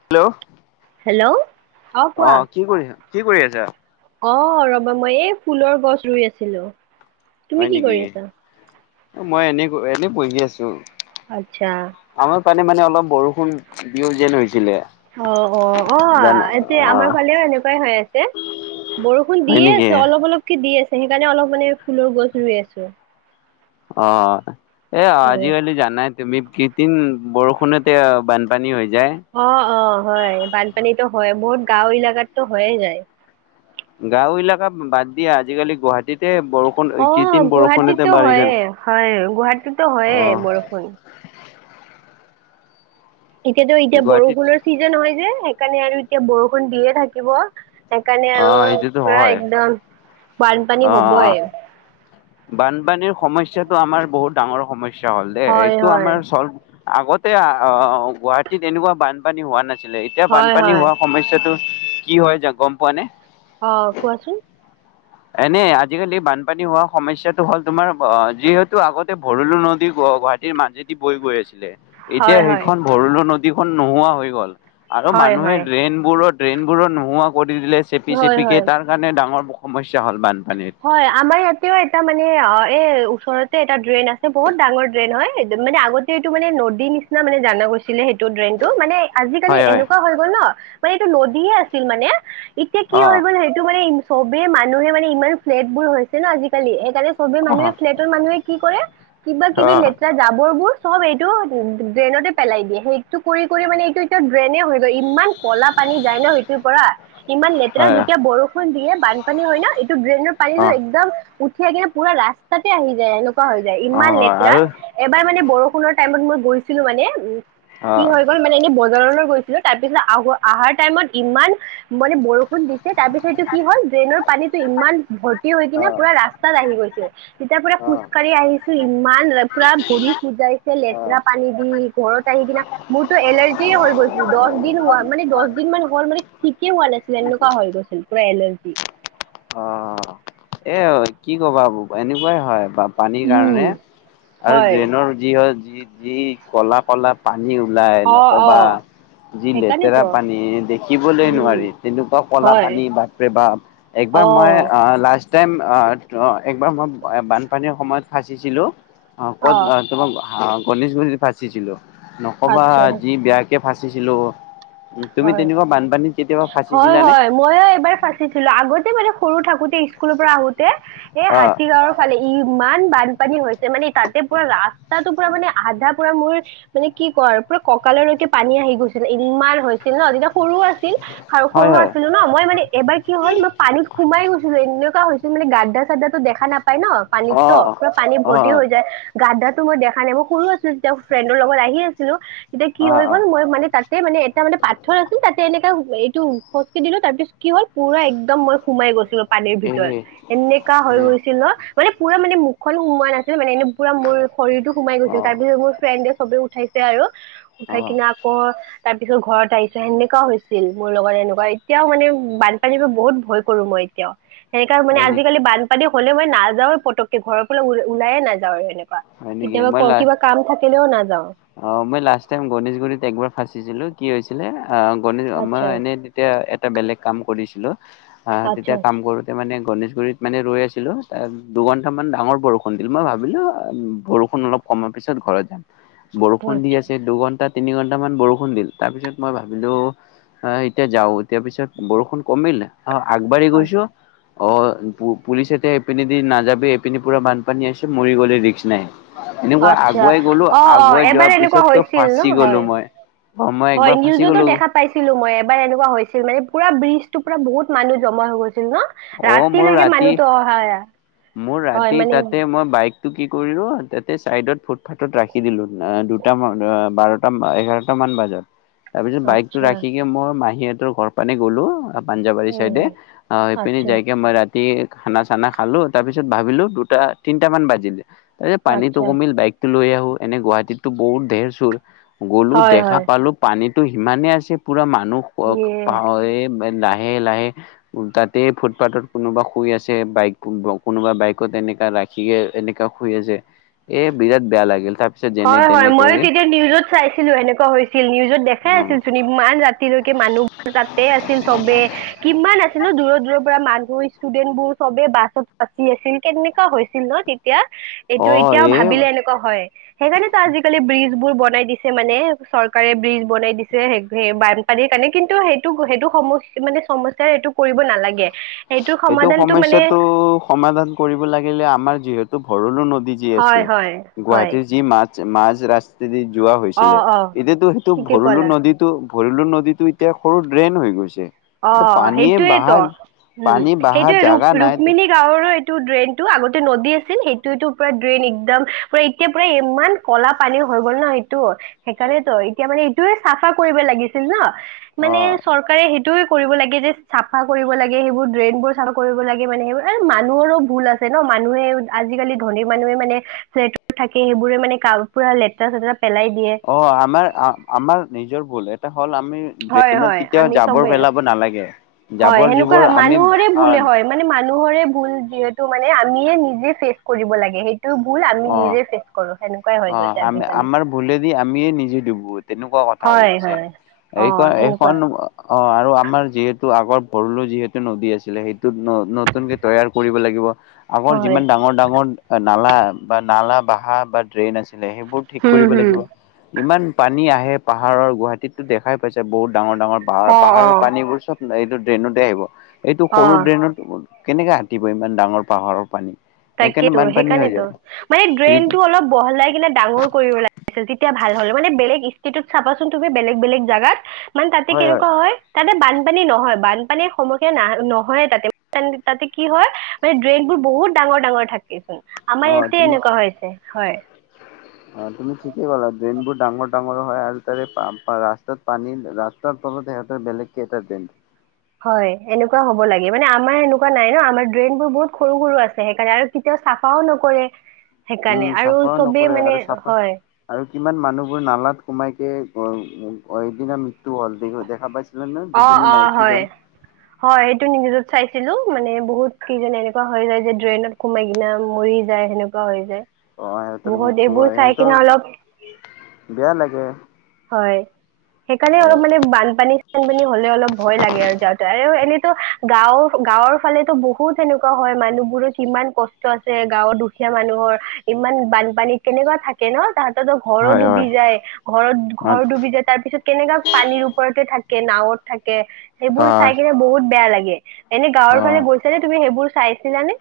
Hello hello অ কোৱা কি কৰিছা কি কৰি আছা অ ৰবা মই এই ফুলৰ গছ ৰুই আছিলো হয় তুমি কি নেকি কৰি আছা মই এনে এনেই পঢ়ি আছো আচ্ছা সেইকাৰণে মানে অলপ বৰষুণ দিও যেন হৈছে অ অ অ এয়া অ আমাৰ ফালেও এনেকুৱাই হৈ আছে বৰষুণ হয় দিয়ে নেকি আছে অলপ অলপক দি আছে সেইকাৰণে অলপ মানে ফুলৰ গছ ৰুই আছো অ এ হয় আজিকালি জানাই তুমি কেইদিন বৰষুণতে বানপানী হৈ যায় অ অ হয় বানপানীত হয় বত গাঁও এলেকাৰাতটো হয়ে যায় গাঁও এলাকা বাদ দিয়া আজিকালি গুৱাহাটীতে বৰষুণ অ কৃত্ৰিম বৰষুণতে গুৱাহাটীতো বাৰিষা হয়ে হয় গুৱাহাটীটো হয়ে অ বৰষুণ এতিয়াতো এতিয়া গুৱাহাটীত বৰষুণৰ ছিজন হয় যে সকাৰণে আৰু এতিয়া বৰষুণ দিয়ে থাকিব সেইকাৰণে অ আৰু সেইটোতো পুৰা হয় একদম বানপানী অ অ হ'বই বানপানীৰ সমস্যাটো আমাৰ বহুত ডাঙৰ সমস্যা হ'ল দেই হয় এইটো হয় আমাৰ চল্ভ আগতে অ গুৱাহাটীত এনেকুৱা বানপানী হোৱা নাছিল আছিলে এতিয়া হয় বানপানী হয় হোৱা সমস্যয়াাতটো কি হয় যা গম পোৱা নে আহ কোৱাচোন এনে আজিকালি বানপানী হোৱা সমস্যাটো হ'ল তোমাৰ অ যিহেতু আগতে ভৰলো নদী গুৱাহাটীৰ মাজেদি বৈ গৈ আছিলে এতিয়া হয় হয় সেইখন ভৰলো নদী যিখন নোহোৱা হৈ গ'ল [unintelligible] আৰু হয় মানুহে হয় ড্ৰেইন বোৰত ট্ৰেনবোৰত নোহোৱা ক' দিলে চেপি হয় চেপিকে হয় তাৰ কাৰণে ডাঙৰ সমস্যা হ'ল মান হয় আমাৰ ইয়াতে এটা মানে এ ওচৰতে এটা ড্ৰেইন আছে বহুত ডাঙৰ ড্ৰেইন হয় মানে আগতেটো মানে নদীৰ নিচিনা মানে জানা গৈছিলে সেইটো ড্ৰেইনতটো মানে আজিকালি হয় হয় এনেকুৱা হৈ গ'ল ন মানে এইটো নদীয়ে আছিল মানে এতিয়া কি অ হৈ গ'ল সেইটো মানে চবে মানুহে মানে ইমান ন্েট বোৰ হৈছে ন আজিকালি সেইকাৰণে [unintelligible] চব অ মানুহে ফ্লেটৰ মানুহে কি কৰে? কিবা অ কিবি লেতেৰা জাবৰ বোৰ চব এইটো ড্ৰেইনতে পেলাই দিয়ে, সেইটো কৰি কৰি মানে এইটো এতিয়া ড্ৰেইনে হৈ গৈ, ইমান ক'লা পানী যায় ন সেইটোৰ পৰা, ইমান লেতেৰা, হয় যেতিয়া বৰষুণ দিয়ে বানপানী হয় না, এইটো গ্ৰেইনৰ অ', [unintelligible] একদম উঠিয় কিনে পুৰা ৰাস্তাতে আহি যায়। পা হৈ যায়, ইমান অ', লেতেৰা, আৰু এবাৰ মানে বৰষুণত টাইম মই গৈছিলো মানে কি অ', হৈ গ'ল মানে, এনেই ব [unintelligible] গৈছিলো, তাৰপিছত আহ, আহাৰ টাইমত ইমান মানে বৰষুণ দিছে তাৰপিছতটো কি হ'ল, ড্ৰেইনৰ পানীতটো ইমান বৰ হৈ কিনে পুৰা ৰাস্তাত আহি গৈছিল। তেতিয়া পুৰা খোজকাঢ়ি আহিছো, ইমান লেতৰা ভৰি খুজাইছে লেতেৰা পানী দি ঘৰত আহি কিনা মোৰতো এলাৰ্জিয় হৈ গৈছিল দহ দিন, হোৱা মানে দহ দিন মান হল মানে ঠিকেই হোৱা নাছিল, এনেকুৱা হৈ গৈছিল। পুৰা এলাৰ্জি [inaudible] অ'। এ কি কবা এবু, এনেকুৱাই হয়। বা পানীৰ উম কাৰণে, আৰু হয় ড্ৰেইনৰ যি হয় যি যি, কলা কলা পায় পানী ওলাই অ অ নকবা, যি লেতেৰা সেইকাৰণেতো পানী দেখিবলৈ উম নোৱাৰি, তেনেকুৱা কলা হয় পানী বাাপ প্ৰে ভাৱ। একবাৰ অ মই লাষ্ট লাৰ্ষষ্ট টাইম, অ' একবাৰ মই বানপানীৰ সময়ত ফাঁচিছিলোঁ অ ক'ত তোমাক গণেশগজ ফাঁচিছিল। নকবা, আচ্ছা যি বেয়া কে ফাঁচিছিলোঁ তুমি তেনেকুৱা বানপানীত কেতিয়াবা হয় ফাঁচিছিলানে? হয়-ময় এবাৰ ফাচিছিলো। আগতে মানে সৰু থাকোতে স্কুলৰ পৰা আহোতে, এ অ', হাতী গাঁৱৰ ফালে, ইমান বান পানী হৈছে, মানে তাতে পুৰা ৰাস্তাটো পুৰা মানে আধা পুৰা মোৰ মানে কি কৰ পুৰা কঁকাললৈকে পানী আহি গৈছিলে, ইমানছিলে ছিল ন, যেতিয়া সৰু আছিল হয় সৰু হয় আছিলো ন, মই মানে এবাৰ কি হল মই পানীত সোমাই গৈছিলো এনে হৈছিলানে, গাদ্া চাদাো দেখা নাপায় পাই অ ন'পানীতো, পুৰা পানী অ ভৰ্তি হৈ যায়। গাাত ধাত তো মই দেখা নাই, মই সৰু আছিলো তেতিয়া, ফ্ৰেণ্ডৰ লগত আহি আছিলো এতিয়া কি অ হৈ অ গ'ল মই মানে তাতে মানে এটা মানে পাত তাতে এনেকা এইটো খজকি দিলো তাৰ পিছত কি হ'ল পুৰা একদম মই সোমাই গৈছিলো। পানীৰ এই ভিতৰত এই এনেকা হৈ গৈছিল ন। মানে পুৰা মানে মুখ খন সোমোৱা নাছিল মানে এনে পুৰা মোৰ শৰীৰটো সোমাই অ গৈছিল তাৰ পিছত মোৰ ফ্ৰেণ্ড সবে উঠাইছে আৰু অ উঠাই কিনা আকৌ তাৰ পিছত ঘৰত আহিছে। সেনেকুৱা হৈছিল মোৰ লগত এনেকুৱা এতিয়াও মানে বানপানীৰ পৰা বহুত ভয় কৰো মই এতিয়াও। সেনেকা মানে হয় নেকি আজিকালি বানপানী হ'লে মই নাযাওঁ এ পটকে ঘৰ পৰা ওলাইয়ে নাযাওঁ আৰু এনে হয় নেকি মই কেতিয়াবা লা কিবা কাম থাকিলেও নাযাও। অ মই লাষ্ট টাইম গণেশগুৰিত একবাৰ ফাঁচি দিছিলো কি হৈছিলে গণিত মই আচ্ছা এনেই তেতিয়া এটা বেলেগ কাম কৰিছো। অ আচ্ছা তেতিয়া কাম আচ্ছা কৰোতে মানে গণেশগুৰিত মানে ৰৈ আছিলোঁ দুঘন্টামান ডাঙৰ বৰষুণ দিলে মই ভাবিলোঁ বৰষুণ অলপ কমাৰ পিছত ঘৰত যাম। বৰষুণ দি আচ্ছা আছে দুঘণ্টাত তিনি ঘণ্টামান বৰষুণ দিল তাৰপিছত মই ভাবিলোঁ এতিয়া যাওঁ এতিয়া পিছত বৰষুণ কমিল অ আকবাৰি গৈছো। আচ্ছা অ পুলিচ এতিয়া এইপিনে দি নাযাবি এইপিনি পুৰা বানপানী আছে মৰি গলে ৰিক্স নাই এনেকুৱা আচ্ছা আগুৱাই গলো। অ অ যোৱাৰ এবাৰ এনেকুৱা পিছতো হৈছিল ফাঁচি ন গলো হয় মই অ মই হয় একবাৰ ফাঁচি নিউজতো গলো দেখা পাইছিলো মই এবাৰ এনেকুৱা হৈছিল মানে পুৰা ব্ৰিজটো পোৰা বহুত মানুহ জমা হৈ গৈছে ন অ মোৰ ৰাতিলৈকে ৰাতি মানুহটো অহা মোৰ হয় ৰাতি মানে তাতে মই বাইকটো কি কৰি লো, তাতে চাইডত ফুটপাথত ৰাখি দিলো দুটান বাৰটা এঘাৰটা মান বাজাত। তাৰপিছত বাইকতটো আচ্ছা ৰাখি কি মই মাহী ঘৰ পানে গ'লো। পাঞ্জাৱাৰী এ চাইডে অ সেইপিনে আচ্ছা যাইকে মই ৰাতি খানা চানা খালো। তাৰপিছত ভাবিলোঁ দুটা তিনিটামান বাজিলে। এই পানীটো আচ্ছা কমিল বাইক টো লৈ আহ এনে গুৱাহাটীতো বহুত ঢেৰ চুৰ গ'লো হয় দেখা হয় পালো পানীত সিমানে আছে পুৰা মাত- নোক পক পা ইয়ে এ [unintelligible] হে লাহে উ তাতে ফুটপাথত কোনোবা শুই আছে বাইকো বক কোনোবা বাইকত এনেকা ৰাখিয়ে এনেকা শুই আছে এ বিৰাট বেয়া লাগিল তাৰপিছত যেনে হয় হয় তেনে ময়ো কৰি তেতিয়া নিউজত চাইছিলো এনেকুৱা হৈছিল নিউজত দেখাই অ আছিল চোন ইমান ৰাতিলৈকে মানুহবোৰ তাতে আছিল চবে কিমান আছিলো দূৰৰ দূৰৰ পৰা মানুহ ষ্টুডেণ্ বোৰ চবে বাছত বাচি আছিল কেনেকা হৈছিল ন তেই এতিয়া এইটো অ এতিয়াও এই ভাবিলে এনেকুৱা হয় হেকাৰণে তো আজিকালি ব্ৰিজ বোৰ বনাই দিছে মানে চৰকাৰে ব্ৰিজ বনাই দিছে হেক হে বানপানীৰ কাৰণে কিন্তু সেইটো সেইটো সম মানে সমস্যা সেইটো কৰিব নালাগে সেইটোৰ এইটো সমাধানটো মানে সমস্যা টো সমাধান কৰিব লাগিলে আমাৰ যিহেতু ভৰলো নদ যি হয় আছে হয় হয় গুৱাহাটীৰ যি মা মাজ ৰাচ যদি যোৱা অ হৈছিলে অ এতিয়াতো সেইটো ঠিকে ভৰলো ক'লা নদীতটো ভৰিলো নদীতটো এতিয়া সৰু ড্ৰেইন হৈ গৈছে অ পানীয়ে সেইটোয়েই ত বাহাৰ উম পানী বাহা সেইটোয়ে ৰুক জাগা নাই ৰুক্মিণী গাঁৱৰো টো ড্ৰেইনতটো আগতে নদী আছিল সেইটো তো পুৰা ড্ৰেইন এক্দম পুৰা এতিয়া পুৰা ইমান কলা পানী হৈ গ'ল ন সেইটো সেইকাৰণেত এতিয়া মানে এইটোয়ে চাফা কৰিব লাগিছিল ন মানে অ চৰকাৰে সেই তোৰ কৰিব লাগে যে চাফা কৰিব লাগে সেইবোৰ ড্ৰেইন বোৰ চাফা কৰিব লাগে মানে সেইবোৰ এ মানুহৰো ভুল আছে ন মানুহে আজিকালি ধনীৰ মানুহে মানে ফ্লেটত থাকি সেইবোৰে মানে কা পুৰা লেতেৰা চেতেৰা পেলাই দিয়ে অ আমাৰ আ আমাৰ নিজৰ ভূলে আমি হয় ড্ৰেইনত হয় কেতিয়াও আমি জাবৰ চবে পেলাব নালাগে হয় জাৱৰ সেনেকুৱা জুৱৰ আমি মানুহৰে হা ভুলে হয় মানে মানুহৰে ভুল যিহেতু মানে আমিয়ে নিজে চেভ কৰিব লাগে সেই অ হৈ অ গৈছে আম আজিকালি আমাৰ ভুলেদি আমিয়ে নিজে ডুবো তেনেকুৱা কথা হৈ হয় গৈছে হয় অ এইখ সেনেকুৱা এইখন অ অ আৰু আমাৰ যিহেতু আগৰ ভৰলো যিহেতু নদী আছিলে সেই ন নতুনকে তৈয়াৰ কৰিব লাগিব আগৰ হয় যিমান ডাঙৰ ডাঙৰ নালা নালা বাহা বা ড্ৰেইন আছে সেইবোৰ ঠিক হম কৰিব হম লাগিব ইমান পানী আহে সেই পাহাৰৰ গুৱাহাটীততো দেখাই পাইছা বহুত ডাঙৰ ডাঙৰ পাহাৰ অ পাহাৰৰ অ পানীবোৰ চব এইটো ড্ৰেইনতে আহিব এইটো সৰু অ ড্ৰেইনত কেনেকে আটিব ইমান ডাঙৰ পাহাৰৰ পানী সেইকাৰণে তাকেইতো বানপানী হৈ সেইকাৰনেইতো যায় মানে ড্ৰেইন টো অলপ বহলাই কিনে ডাঙৰ কৰিব লাগিছিল তেতিয়া ভাল হ'ল মানে বেলেগ ষ্টেটত চাবাচোন তুমি বেলেগ বেলেগ জাগাত মানে তাতে কেনেকোৱা হয় তাতে বানপানী নহয় বানপানীৰ সমস্যা নাই নহয়ে তাতে তাতে কি হয় মানে ড্ৰেইনবোৰ বহুত ডাঙৰ ডাঙৰ থাকেচোন আমাৰ অ', ইয়াতে তুমি এনেকোৱা হৈছে হয় অ', তুমি ঠিকেই ক'লা ড্ৰেইনবোৰ ডাঙৰ ডাঙৰ হয় আৰু তাৰে ৰাস্তাত পানী ৰাস্তাৰ তলত সিহঁতৰ বেলেগ কে এটা ড্ৰেইন হয় এনেকোৱা হ'ব লাগে মানে আমাৰ এনেকোৱা নাই ন আমাৰ ড্ৰেইন বোৰ বহুত সৰু সৰু আছে সেইকাৰণে আৰু কেতিয়াও চাফাও নকৰে সেইকাৰণে উম আৰু চাফাও চবেই নকৰে মানে আৰু চাফা হয় আৰু কিমান মানুহবোৰ নালাত সোমাই কে অ এদিন আমি তো হল দেখা পাইছিলানে অ দুজনী অ মাইকী হয় গন ছিলো মানে বহুত কি জানে এনেকোৱা হৈ যায় যে ড্ৰেইনত সোমাই কিনে মৰি যায় সেনেকোৱা হৈ যায় অ', সিহঁতৰ বহুত মৃত্যু এইবোৰ হয় চাই সিহঁতৰ কিনে অলপ বেয়া লাগে হয় সেইকাৰণে অলপ মানে বানপানী চানপানী হ'লে অলপ ভয় লাগে আৰু যাওঁতে আৰু এনে গাঁৱৰ গাঁৱৰ ফালেতো বহুত সেনেকোৱা হয় মানুহবোৰৰ ইমান কষ্ট আছে গাঁৱৰ দুখীয়া মানুহৰ ইমান বানপানীত কেনেকোৱা থাকে ন তাত তেতিয়াতো ঘৰো হয় ডুবি হয় যায় ঘৰত অ', ঘৰ ডুবি যায় তাৰ পিছত কেনেকোৱা পানীৰ ওপৰতে থাকে থাকে নাৱত থা কে সেইবোৰ চাই অ', কিনে বহুত বেয়া লাগে ইয়ে এনে গাঁৱৰ অ'। ফালে গৈছা নে তুমি সেইবোৰ চাইছিলানে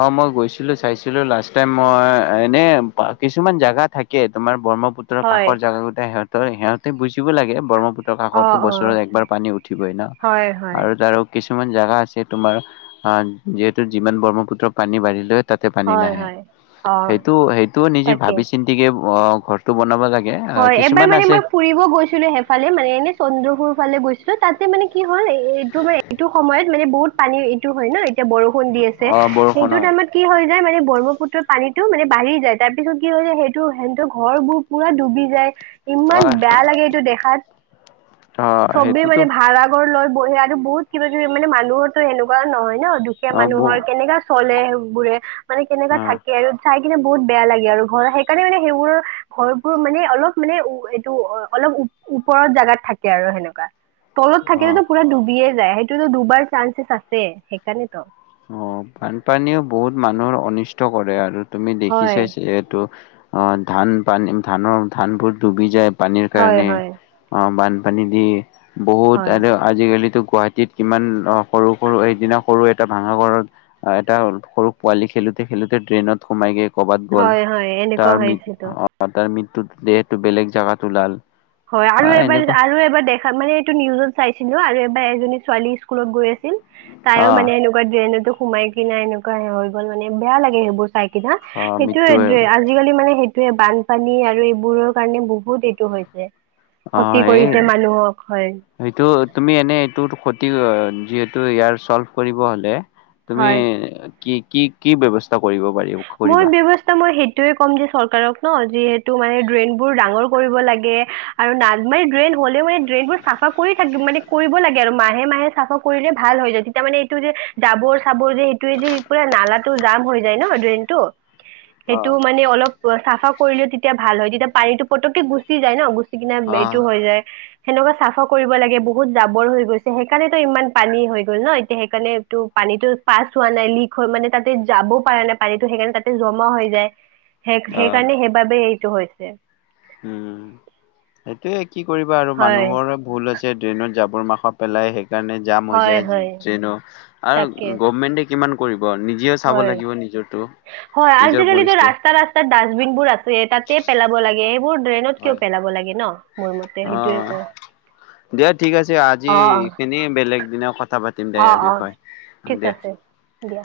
অ মই গৈছিলো চাইছিলো লাষ্ট টাইম মই এনে কিছুমান জেগা থাকে তোমাৰ ব্ৰহ্মপুত্ৰৰ হয় কাষৰ জেগাগোটাই সিহত তই সিহতে বুজ উম জানিব লাগে ব্ৰহ্মপুত্ৰৰ অ কাষতো অ বছৰত একবাৰ পানী উঠিবই না হয় হয় আৰু তাৰো কিছুমান কিছুমান জাগা আছে তোমাৰ যিহেতু যিমান ব্ৰহ্মপুত্ৰ ত পানী বাঢ়ি লৈ তাতে পানী হয় নাহে হয় অ সেইটো, সেইটো নিজে তাকে ভাবি চিন্তিকে অ' ঘৰটো বনাব লাগে। আহ হয় এবাৰ কিছুমান মানে আছে মই ফুৰিব গৈছিলো সেইফালে মানে এনে চন্দ্ৰপুৰ ফালে গৈছি লো তাতে মানে কি হ 'ল এইটো মানে এইটো সময়ত মানে বহুত পানী এইটো হয় ন। এতিয়া বৰষুণ দি আছে অ', বৰষুণ সেইটো হয় টাইমত কি হয় নাই মানে ব্ৰহ্মপুত্ৰত পানীটো মানে বাঢ়ি যায়। তাৰ পিছত কি হয় সেইটো সিহতৰ ঘৰবোৰ পোৰা ডুবি যায়। ইমান অ', বেয়া লাগে এইটো দেখাত। অ', চবেই সেইটোতো মানে ভাড়া ঘৰৰ লয়। বহে আৰু বহুত কিবা কিবি মানে মানুহৰ টো এনেকোৱা নহয় ন'। দুখীয়া অ', ব মানুহৰ কেনেকা চলে। বোৰে মানে কেনেকুৱা অ', থাকে আৰু চাই দেখিলে বহুত বেয়া লাগে আৰু ঘৰ। সেইকাৰণে মানে সেইবোৰৰ ঘৰ মানে অলপ মানে উ এইটো অ অলপ ওপৰত জেগাত থাকে আৰু সেনেকুৱা। তলত থাকিলে অ'। টো পুৰা ডুবিয়ে যায় সেই এইটো টো ডুবাৰ চান্সেছ আছে, সেইকাৰণে তো অ', বানপানীও বহুত মানুহৰ অনিষ্ট কৰে, আৰু। তুমি দেখি হয় চাই চাগে এইটো। অ'ধান পানী ধানৰ ধানবোৰ ডুবি যায়। পানীৰ হয় কাৰণে হয় অ, বান পানী দি বহুত হয় আৰু আজিকালিতো গুৱাহাটীত কিমান সৰু-সৰু এদিনা সৰু এ এটা ভাঙাগড়ত এটা সৰু পোৱালি খেলোতে, খেলোতে ড্ৰেইনত সোমাই গেল কৰ'বাত গ'ল। হয় হয় এনেকুৱা তাৰ মি হৈছেতো তাৰ মিট দেহটো বেলেগ জাগাত ওলাল। হয়, আৰু আহ এবাৰ, এনেকুৱা আৰু এবাৰ দে মানে এইটো নিউজত চাইছিলো আৰু এবাৰ এজনী ছোৱালী স্কুলত গৈ আছিল অ তাইও মানে এনেকুৱা ড্ৰেইনত সোমাই কিনে এনেকুৱা হৈ গল মানে বেয়া লাগে, সেইবোৰ চাইক। অ মৃত্যু হ'ল সেইটোয়ে আজিকালি মানে সেই--্ এইে বানপানী আৰু এইবোৰৰ কাৰণে বহুত এইটো হৈছে। ঠিক। [unintelligible] অ, এই সটো তুমি এনে এইটো। যিহেতু ইয়াৰ চল্ভ কৰিব হ'লে। তুমি। হয় কি, কি, কি ব্যৱস্থা কৰিব? পাৰি মোৰ কৰিবা? ব্যয়ৱস্থা মই সেই। এইয়ে কম যে চৰকাৰক ন, যিহেতটো মানে ড্ৰেইন বোৰ ডাঙৰ কৰিব লাগে। আৰু ন, মানে ড্ৰেইন হলেও মানে ড্ৰেইন বোৰ চাফা কৰি থাক মানে কৰিব লাগে। আৰু মাহে, মাহে চাফা কৰিলে ভাল হৈ যায়। তেতিয়া মানে এইটো যে জাবৰ চাবৰ যে সেইটোয়ে যে পুৰা নালাটো জাম হৈ যায় ন ড্ৰেইন তটো। অ সেইটো মানে অলপ। অ, চাফা কৰিলেও তেতিয়া ভাল হয়। তেতিয়া পানীতটো পতক গুচি যায় ন। কিনে এইটো অ হৈ যায়। সেনেকুৱা চাফা কৰিব লাগে। বহুত জাবৰ হৈ গৈছে, সেইকাৰণেেতো ইমান পানী হৈ গ'ল ন। এতিয়া সেইকাৰণেটো পানীতো পাছ হোৱা নাই লিক হৈ মানে তাতে যাবও পৰা নাই পানীত। টো সেইকাৰণে তাতে জমা হৈ যায়। সেই সেইকাৰণে সেইবাবে। হৈছে। উম, সেইটোৱে। কি কৰিবা আৰু হয় মানুহৰ ভুল হৈছে ডট্ৰেইনত যাব। কুৰ মাংস পেলাই শে। কাৰণে জাম হৈ হয় যায় হয় টেইনো তাকে আৰু গভমেটে। কিমান কৰিব। নিজেও চাব হয় লাগিব নিজৰটো হয় নিজৰ আজিকালি পৰিস্থিতি ৰাস্তা ৰাস্তাত ডাষ্টবিন বোৰ আছে তাতে পেলাব লাগে। এইবোৰ। ট্ৰেইনত কিয় হয় পেলাব লাগে ন। মোৰ মতে অ সেইটোয়ে কওঁ দিয়া ঠিক আছে আজি অ অ এই খিনি বেলেগ। দিনৰ। কথা পাতিম দে অ ইয়াৰ অ বিষয়ে ঠিক দিয়া। আছে দিয়া